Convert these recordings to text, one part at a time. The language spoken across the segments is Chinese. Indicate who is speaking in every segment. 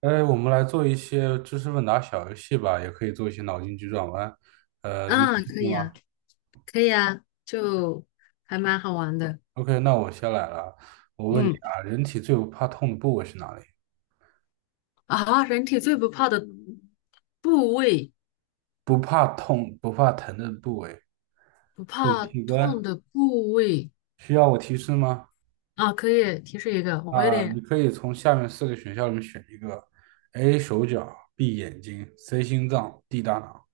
Speaker 1: 哎，我们来做一些知识问答小游戏吧，也可以做一些脑筋急转弯。你有
Speaker 2: 嗯，
Speaker 1: 兴
Speaker 2: 可
Speaker 1: 趣
Speaker 2: 以啊，
Speaker 1: 吗
Speaker 2: 可以啊，就还蛮好玩的。
Speaker 1: ？OK，那我先来了。我问你
Speaker 2: 嗯，
Speaker 1: 啊，人体最不怕痛的部位是哪里？
Speaker 2: 人体最不怕的部位，
Speaker 1: 不怕痛、不怕疼的部位，
Speaker 2: 不
Speaker 1: 滚
Speaker 2: 怕
Speaker 1: 器
Speaker 2: 痛
Speaker 1: 官。
Speaker 2: 的部位
Speaker 1: 需要我提示吗？
Speaker 2: 啊，可以提示一个，我有
Speaker 1: 啊，你
Speaker 2: 点
Speaker 1: 可以从下面四个选项里面选一个：A. 手脚，B. 眼睛，C. 心脏，D. 大脑。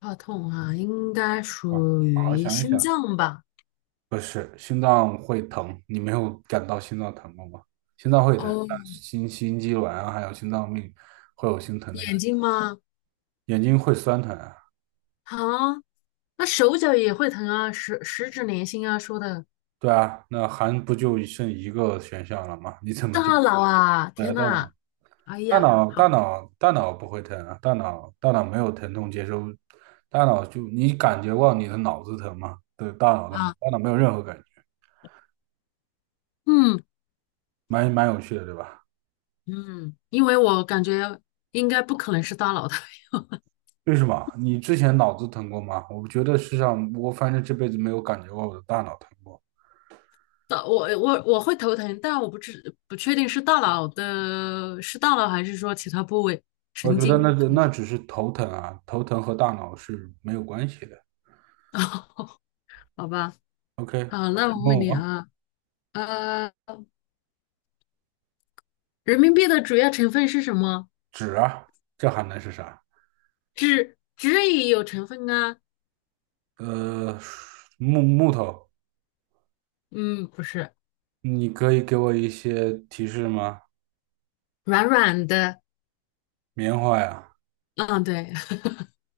Speaker 2: 怕痛啊，应该
Speaker 1: 啊，
Speaker 2: 属
Speaker 1: 好好
Speaker 2: 于
Speaker 1: 想一
Speaker 2: 心
Speaker 1: 想。
Speaker 2: 脏吧？
Speaker 1: 不是，心脏会疼，你没有感到心脏疼过吗？心脏会疼，像
Speaker 2: 哦，
Speaker 1: 心肌卵啊，还有心脏病会有心疼的
Speaker 2: 眼
Speaker 1: 感觉，
Speaker 2: 睛吗？
Speaker 1: 眼睛会酸疼啊。
Speaker 2: 啊，那手脚也会疼啊，十指连心啊，说的
Speaker 1: 对啊，那还不就剩一个选项了吗？你怎么
Speaker 2: 大
Speaker 1: 就
Speaker 2: 脑啊，
Speaker 1: 对啊
Speaker 2: 天
Speaker 1: 大脑？
Speaker 2: 呐，哎
Speaker 1: 大
Speaker 2: 呀，
Speaker 1: 脑
Speaker 2: 好
Speaker 1: 大脑大脑不会疼啊，大脑没有疼痛接收，大脑就你感觉过你的脑子疼吗？对，大脑的嘛，
Speaker 2: 啊，
Speaker 1: 大脑没有任何感觉，
Speaker 2: 嗯
Speaker 1: 蛮有趣的，对吧？
Speaker 2: 嗯，因为我感觉应该不可能是大脑的。
Speaker 1: 为什么？你之前脑子疼过吗？我觉得世上，我反正这辈子没有感觉过我的大脑疼过。
Speaker 2: 大我我我会头疼，但我不确定是大脑的，是大脑还是说其他部位
Speaker 1: 我
Speaker 2: 神
Speaker 1: 觉得
Speaker 2: 经，
Speaker 1: 那
Speaker 2: 可能
Speaker 1: 那
Speaker 2: 是。
Speaker 1: 只是头疼啊，头疼和大脑是没有关系的。
Speaker 2: 啊，好吧。
Speaker 1: OK，
Speaker 2: 好，那
Speaker 1: 你
Speaker 2: 我问
Speaker 1: 问
Speaker 2: 你
Speaker 1: 我
Speaker 2: 啊，呃，人民币的主要成分是什么？
Speaker 1: 纸啊，这还能是啥？
Speaker 2: 纸纸也有成分啊。
Speaker 1: 呃，木头，
Speaker 2: 嗯，不是，
Speaker 1: 你可以给我一些提示吗？
Speaker 2: 软软的。
Speaker 1: 棉花呀，
Speaker 2: 嗯，对。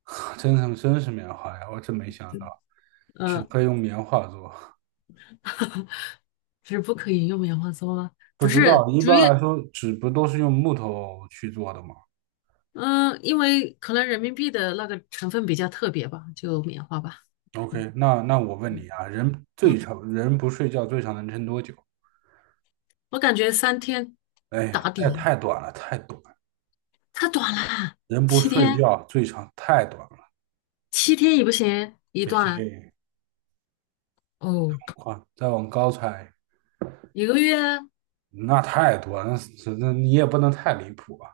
Speaker 1: 真是棉花呀，我真没想到，纸
Speaker 2: 嗯，
Speaker 1: 可以用棉花做。
Speaker 2: 纸不可以用棉花做吗？
Speaker 1: 不
Speaker 2: 不
Speaker 1: 知
Speaker 2: 是，
Speaker 1: 道，一
Speaker 2: 主要，
Speaker 1: 般来说，纸不都是用木头去做的吗？
Speaker 2: 嗯，因为可能人民币的那个成分比较特别吧，就棉花吧。嗯
Speaker 1: OK，那我问你啊，人
Speaker 2: 嗯。
Speaker 1: 最长人不睡觉最长能撑多久？
Speaker 2: 我感觉三天
Speaker 1: 哎，
Speaker 2: 打
Speaker 1: 太
Speaker 2: 底，
Speaker 1: 太短了，太短了。
Speaker 2: 太短了，
Speaker 1: 人不
Speaker 2: 七
Speaker 1: 睡
Speaker 2: 天
Speaker 1: 觉最长太短了，
Speaker 2: 七天也不行，一
Speaker 1: 这
Speaker 2: 段
Speaker 1: 些
Speaker 2: 哦，
Speaker 1: 话再往高猜，
Speaker 2: 一个月，
Speaker 1: 那太多，那是那你也不能太离谱啊。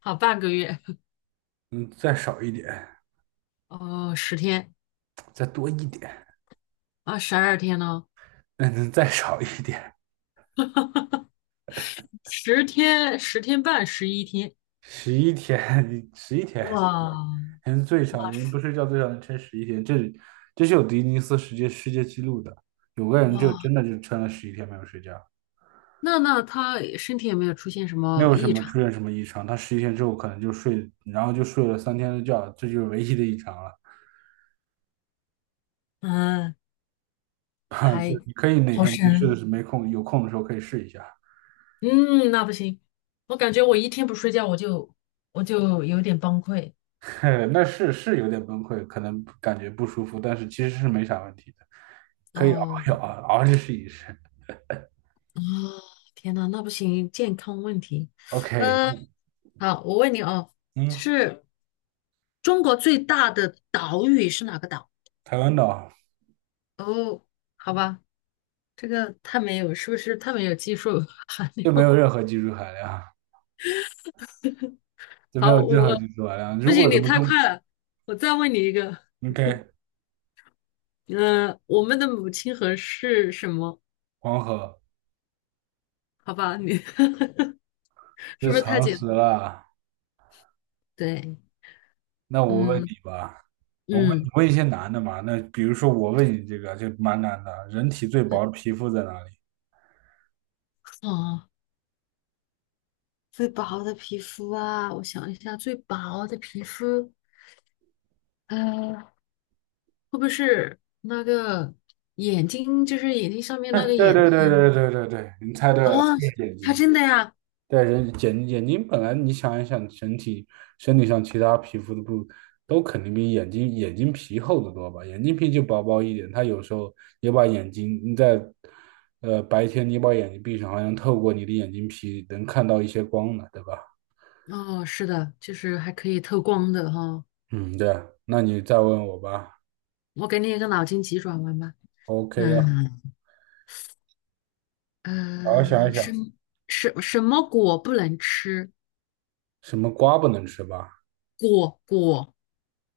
Speaker 2: 好，半个月，
Speaker 1: 嗯，再少一点，
Speaker 2: 哦，十天，
Speaker 1: 再多一点，
Speaker 2: 啊，十二天呢，
Speaker 1: 嗯，再少一点，
Speaker 2: 十一天，
Speaker 1: 十一天，你十一天，
Speaker 2: 哇，
Speaker 1: 人最长
Speaker 2: 哇，
Speaker 1: 人不睡觉最长能撑十一天，这是有吉尼斯世界纪录的，有个人就
Speaker 2: 哇，
Speaker 1: 真的就撑了十一天没有睡觉。
Speaker 2: 那那他身体有没有出现什
Speaker 1: 没
Speaker 2: 么
Speaker 1: 有什
Speaker 2: 异
Speaker 1: 么
Speaker 2: 常？
Speaker 1: 出现什么异常，他十一天之后可能就睡，然后就睡了3天的觉，这就是唯一的异常了。
Speaker 2: 嗯，
Speaker 1: 啊，就
Speaker 2: 还，
Speaker 1: 你可以哪
Speaker 2: 好
Speaker 1: 天没事的
Speaker 2: 神，
Speaker 1: 时候没空有空的时候可以试一下，
Speaker 2: 嗯，那不行，我感觉我一天不睡觉我就有点崩溃。
Speaker 1: 那是有点崩溃，可能感觉不舒服，但是其实是没啥问题的，可以熬一熬，
Speaker 2: 哦。
Speaker 1: 熬着试一试。
Speaker 2: 啊，天呐，那不行，健康问题。
Speaker 1: OK，
Speaker 2: 嗯，好，我问你哦，就
Speaker 1: 嗯，
Speaker 2: 是中国最大的岛屿是哪个岛？
Speaker 1: 台湾岛
Speaker 2: 哦，好吧，这个太没有，是不是太没有技术 含
Speaker 1: 就
Speaker 2: 量？
Speaker 1: 没有 任何技术含量，就没
Speaker 2: 好，
Speaker 1: 有任何
Speaker 2: 我，
Speaker 1: 技术含量。
Speaker 2: 不
Speaker 1: 如果
Speaker 2: 行，
Speaker 1: 怎
Speaker 2: 你
Speaker 1: 么
Speaker 2: 太
Speaker 1: 中
Speaker 2: 快了，我再问你一个。
Speaker 1: ，OK，
Speaker 2: 嗯、我们的母亲河是什么？
Speaker 1: 黄河
Speaker 2: 好吧，你 是
Speaker 1: 就
Speaker 2: 不是太
Speaker 1: 常
Speaker 2: 简
Speaker 1: 识
Speaker 2: 单？
Speaker 1: 了。
Speaker 2: 对，
Speaker 1: 那我问
Speaker 2: 嗯
Speaker 1: 你吧，我问
Speaker 2: 嗯，
Speaker 1: 你问一些难的嘛。那比如说我问你这个就蛮难的，人体最薄的皮肤在哪里？
Speaker 2: 哦，最薄的皮肤啊，我想一下，最薄的皮肤。嗯，会不会是那个眼睛，就是眼睛上 面
Speaker 1: 哎，
Speaker 2: 那个
Speaker 1: 对
Speaker 2: 眼
Speaker 1: 对
Speaker 2: 袋？
Speaker 1: 对对对对对，你猜对
Speaker 2: 啊？
Speaker 1: 了，就是眼
Speaker 2: 它
Speaker 1: 睛。
Speaker 2: 真的呀？
Speaker 1: 对，眼睛本来你想一想，身体上其他皮肤的部都肯定比眼睛皮厚得多吧？眼睛皮就薄薄一点，它有时候也把眼睛你在白天你把眼睛闭上，好像透过你的眼睛皮能看到一些光呢，对吧？
Speaker 2: 哦，是的，就是还可以透光的哈。
Speaker 1: 嗯，对啊，那你再问我吧。
Speaker 2: 我给你一个脑筋急转弯吧。
Speaker 1: OK
Speaker 2: 嗯，
Speaker 1: 啊，好好想
Speaker 2: 呃，
Speaker 1: 一
Speaker 2: 什
Speaker 1: 想，
Speaker 2: 什什么果不能吃？
Speaker 1: 什么瓜不能吃吧？
Speaker 2: 果，果，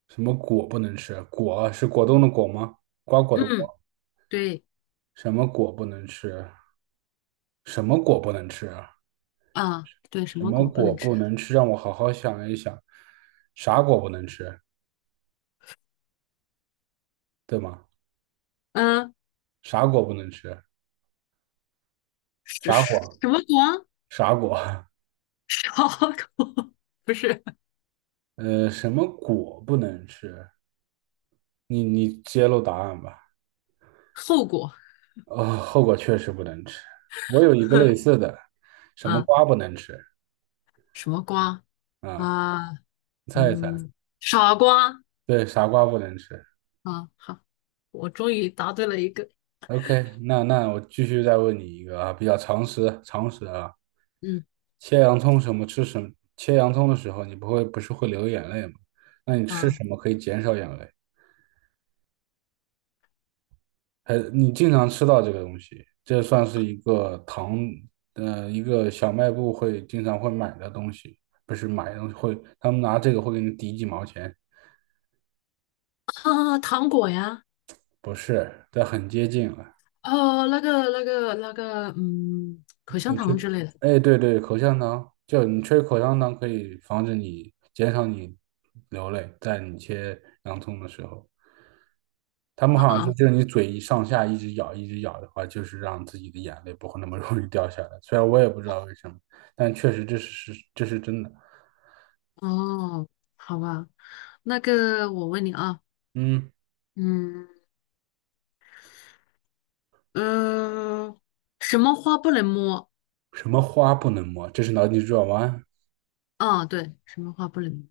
Speaker 1: 什么果不能吃？果是果冻的果吗？瓜果的果。
Speaker 2: 嗯，对
Speaker 1: 什么果不能吃？什么果不能吃啊？
Speaker 2: 啊，对，什
Speaker 1: 什
Speaker 2: 么
Speaker 1: 么
Speaker 2: 果不
Speaker 1: 果
Speaker 2: 能
Speaker 1: 不
Speaker 2: 吃？
Speaker 1: 能吃？让我好好想一想，啥果不能吃？对吗？
Speaker 2: 嗯，
Speaker 1: 啥果不能吃？啥果？
Speaker 2: 什么果？
Speaker 1: 啥果？
Speaker 2: 啥果？不是，
Speaker 1: 什么果不能吃？你揭露答案吧。
Speaker 2: 后果。
Speaker 1: 哦，后果确实不能吃。我有一个类 似的，什么
Speaker 2: 啊？
Speaker 1: 瓜不能吃
Speaker 2: 什么瓜？
Speaker 1: 啊？
Speaker 2: 啊？
Speaker 1: 你猜一猜。
Speaker 2: 嗯，傻瓜，
Speaker 1: 对，傻瓜不能吃。
Speaker 2: 啊，好，我终于答对了一个，
Speaker 1: OK，那我继续再问你一个啊，比较常识啊，
Speaker 2: 嗯，
Speaker 1: 切洋葱什么吃什么切洋葱的时候，你不会不是会流眼泪吗？那你吃
Speaker 2: 啊
Speaker 1: 什么可以减少眼泪？还你经常吃到这个东西，这算是一个糖，一个小卖部会经常会买的东西，不是买的东西会，他们拿这个会给你抵几毛钱，
Speaker 2: 啊，糖果呀，
Speaker 1: 不是，这很接近了。
Speaker 2: 哦，那个，嗯，口香
Speaker 1: 对，吹，
Speaker 2: 糖之类的，
Speaker 1: 哎，对对，口香糖，就你吹口香糖可以防止你减少你流泪，在你切洋葱的时候，他们
Speaker 2: 啊，
Speaker 1: 好像说，
Speaker 2: 啊，
Speaker 1: 就是你嘴一上下一直咬，一直咬的话，就是让自己的眼泪不会那么 容易掉下来。虽然我也不知道为什么，但确实这是真的。
Speaker 2: 哦，好吧，那个我问你啊，
Speaker 1: 嗯，
Speaker 2: 嗯，呃，什么花不能摸？
Speaker 1: 什么花不能摸？这是脑筋急转弯。
Speaker 2: 啊，对，什么花不能摸？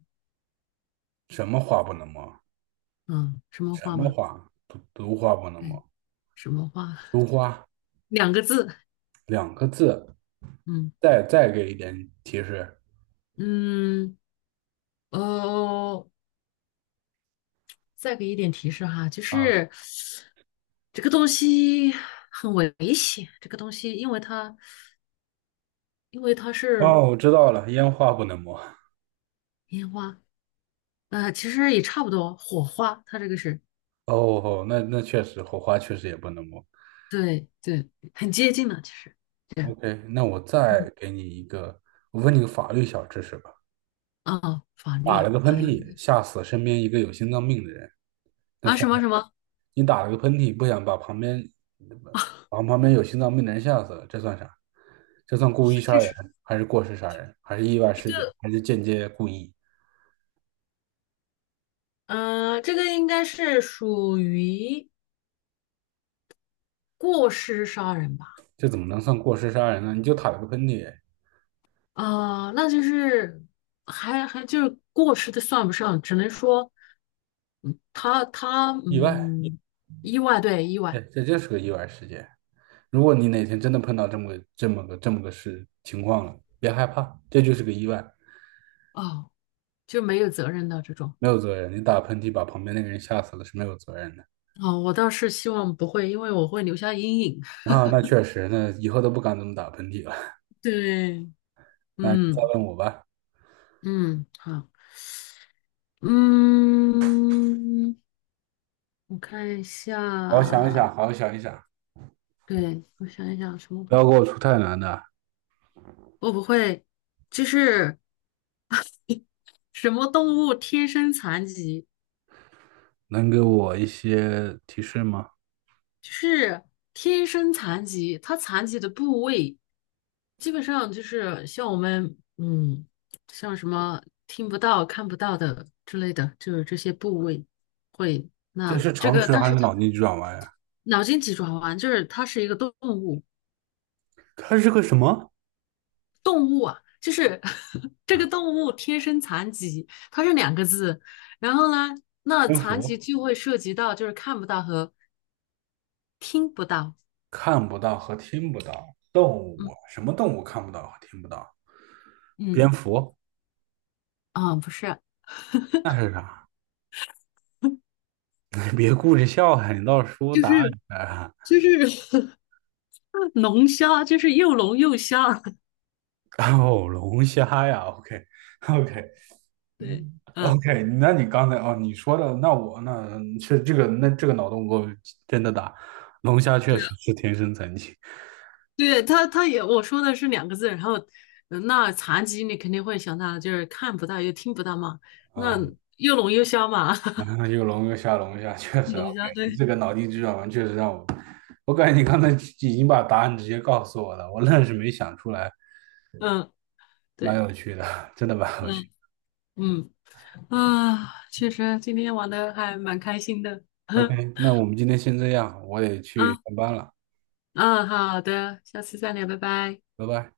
Speaker 1: 什么花不能摸？
Speaker 2: 嗯，什么
Speaker 1: 什
Speaker 2: 花
Speaker 1: 么
Speaker 2: 嘛？
Speaker 1: 花？毒花不能
Speaker 2: 对，
Speaker 1: 摸。
Speaker 2: 什么花？
Speaker 1: 毒花
Speaker 2: 两个字，
Speaker 1: 2个字，
Speaker 2: 嗯
Speaker 1: 再给一点提示。
Speaker 2: 嗯，哦。再给一点提示哈，就
Speaker 1: 啊。
Speaker 2: 是这个东西很危险。这个东西，因为它是
Speaker 1: 哦，我知道了，烟花不能摸。
Speaker 2: 烟花，呃，其实也差不多，火花，它这个是，
Speaker 1: 哦，哦那那确实，火花确实也不能摸。
Speaker 2: 对对，很接近的，其实对，
Speaker 1: OK，那我
Speaker 2: 嗯，
Speaker 1: 再给你一个，我问你个法律小知识吧。
Speaker 2: 啊，法律
Speaker 1: 打了
Speaker 2: 啊，
Speaker 1: 个喷
Speaker 2: 法律
Speaker 1: 嚏，吓死身边一个有心脏病的人，那
Speaker 2: 啊，什
Speaker 1: 算啥？
Speaker 2: 么什么，
Speaker 1: 你打了个喷嚏，不想把旁边把旁边有心脏病的人吓死了，这算啥？这算故意
Speaker 2: 这
Speaker 1: 杀人，
Speaker 2: 是，
Speaker 1: 还是过失杀人，还是意外事件，还是间接故意？
Speaker 2: 呃，这个应该是属于过失杀人吧？
Speaker 1: 这怎么能算过失杀人呢？你就打了个喷嚏，
Speaker 2: 啊，那就是还，还就是过失的算不上，只能说，嗯，他他，
Speaker 1: 意外。
Speaker 2: 嗯，意外，对，意
Speaker 1: 哎，
Speaker 2: 外，
Speaker 1: 这就是个意外事件。如果你哪天真的碰到这么个事情况了，别害怕，这就是个意外，
Speaker 2: 哦，就没有责任的这种，
Speaker 1: 没有责任。你打喷嚏把旁边那个人吓死了是没有责任的。
Speaker 2: 哦，我倒是希望不会，因为我会留下阴影。
Speaker 1: 啊，那确实，那以后都不敢这么打喷嚏了。
Speaker 2: 对，
Speaker 1: 那你再
Speaker 2: 嗯
Speaker 1: 问我吧，
Speaker 2: 嗯，好，嗯，我看一
Speaker 1: 好好想一想，
Speaker 2: 下，
Speaker 1: 好好想一想，
Speaker 2: 对，我想一想什么
Speaker 1: 不
Speaker 2: 动物，
Speaker 1: 要给我出太难的，
Speaker 2: 我不会，就是什么动物天生残疾。
Speaker 1: 能给我一些提示吗？
Speaker 2: 就是天生残疾，它残疾的部位基本上就是像我们，嗯，像什么听不到、看不到的之类的，就是这些部位会。
Speaker 1: 这
Speaker 2: 那
Speaker 1: 是
Speaker 2: 这
Speaker 1: 常
Speaker 2: 个，
Speaker 1: 识
Speaker 2: 但
Speaker 1: 还
Speaker 2: 是
Speaker 1: 是
Speaker 2: 它，
Speaker 1: 脑筋急转弯呀？
Speaker 2: 脑筋急转弯，就是它是一个动物，
Speaker 1: 它是个什么？
Speaker 2: 就是 这个动物天生残疾，它是两个字。然后呢，那
Speaker 1: 蝙
Speaker 2: 残疾
Speaker 1: 蝠
Speaker 2: 就会涉及到就是看不到和听不到。
Speaker 1: 看不到和听不到，动物
Speaker 2: 嗯
Speaker 1: 什么动物看不到和听不到？蝙
Speaker 2: 嗯，
Speaker 1: 蝠。
Speaker 2: 啊，不是，
Speaker 1: 那是啥？你别顾着笑哈，你倒是说
Speaker 2: 就
Speaker 1: 答
Speaker 2: 是
Speaker 1: 案啊！
Speaker 2: 就是。龙虾，就是又龙又虾，
Speaker 1: 哦，龙虾呀，OK
Speaker 2: 对，嗯，
Speaker 1: OK，那你刚才哦，你说的，那我那是这个那这个脑洞给我真的大，龙虾确
Speaker 2: 对啊，
Speaker 1: 实是天生残疾
Speaker 2: 对，他他也，我说的是两个字，然后，呃，那残疾你肯定会想到就是看不到又听不到嘛，那
Speaker 1: 啊，
Speaker 2: 又聋又瞎嘛，
Speaker 1: 啊又龙又虾龙虾，确 实 OK，
Speaker 2: 龙虾，
Speaker 1: 你
Speaker 2: 对，
Speaker 1: 这个脑筋急转弯确实让我，我感觉你刚才已经把答案直接告诉我了，我愣是没想出来，
Speaker 2: 嗯，
Speaker 1: 蛮
Speaker 2: 对，
Speaker 1: 有趣的，真的蛮有趣。
Speaker 2: 嗯嗯，啊，确实今天玩的还蛮开心的，
Speaker 1: OK，那我们今天先这样，我得去
Speaker 2: 嗯，
Speaker 1: 上班了，
Speaker 2: 啊，好的，下次再聊，拜拜。
Speaker 1: 拜拜。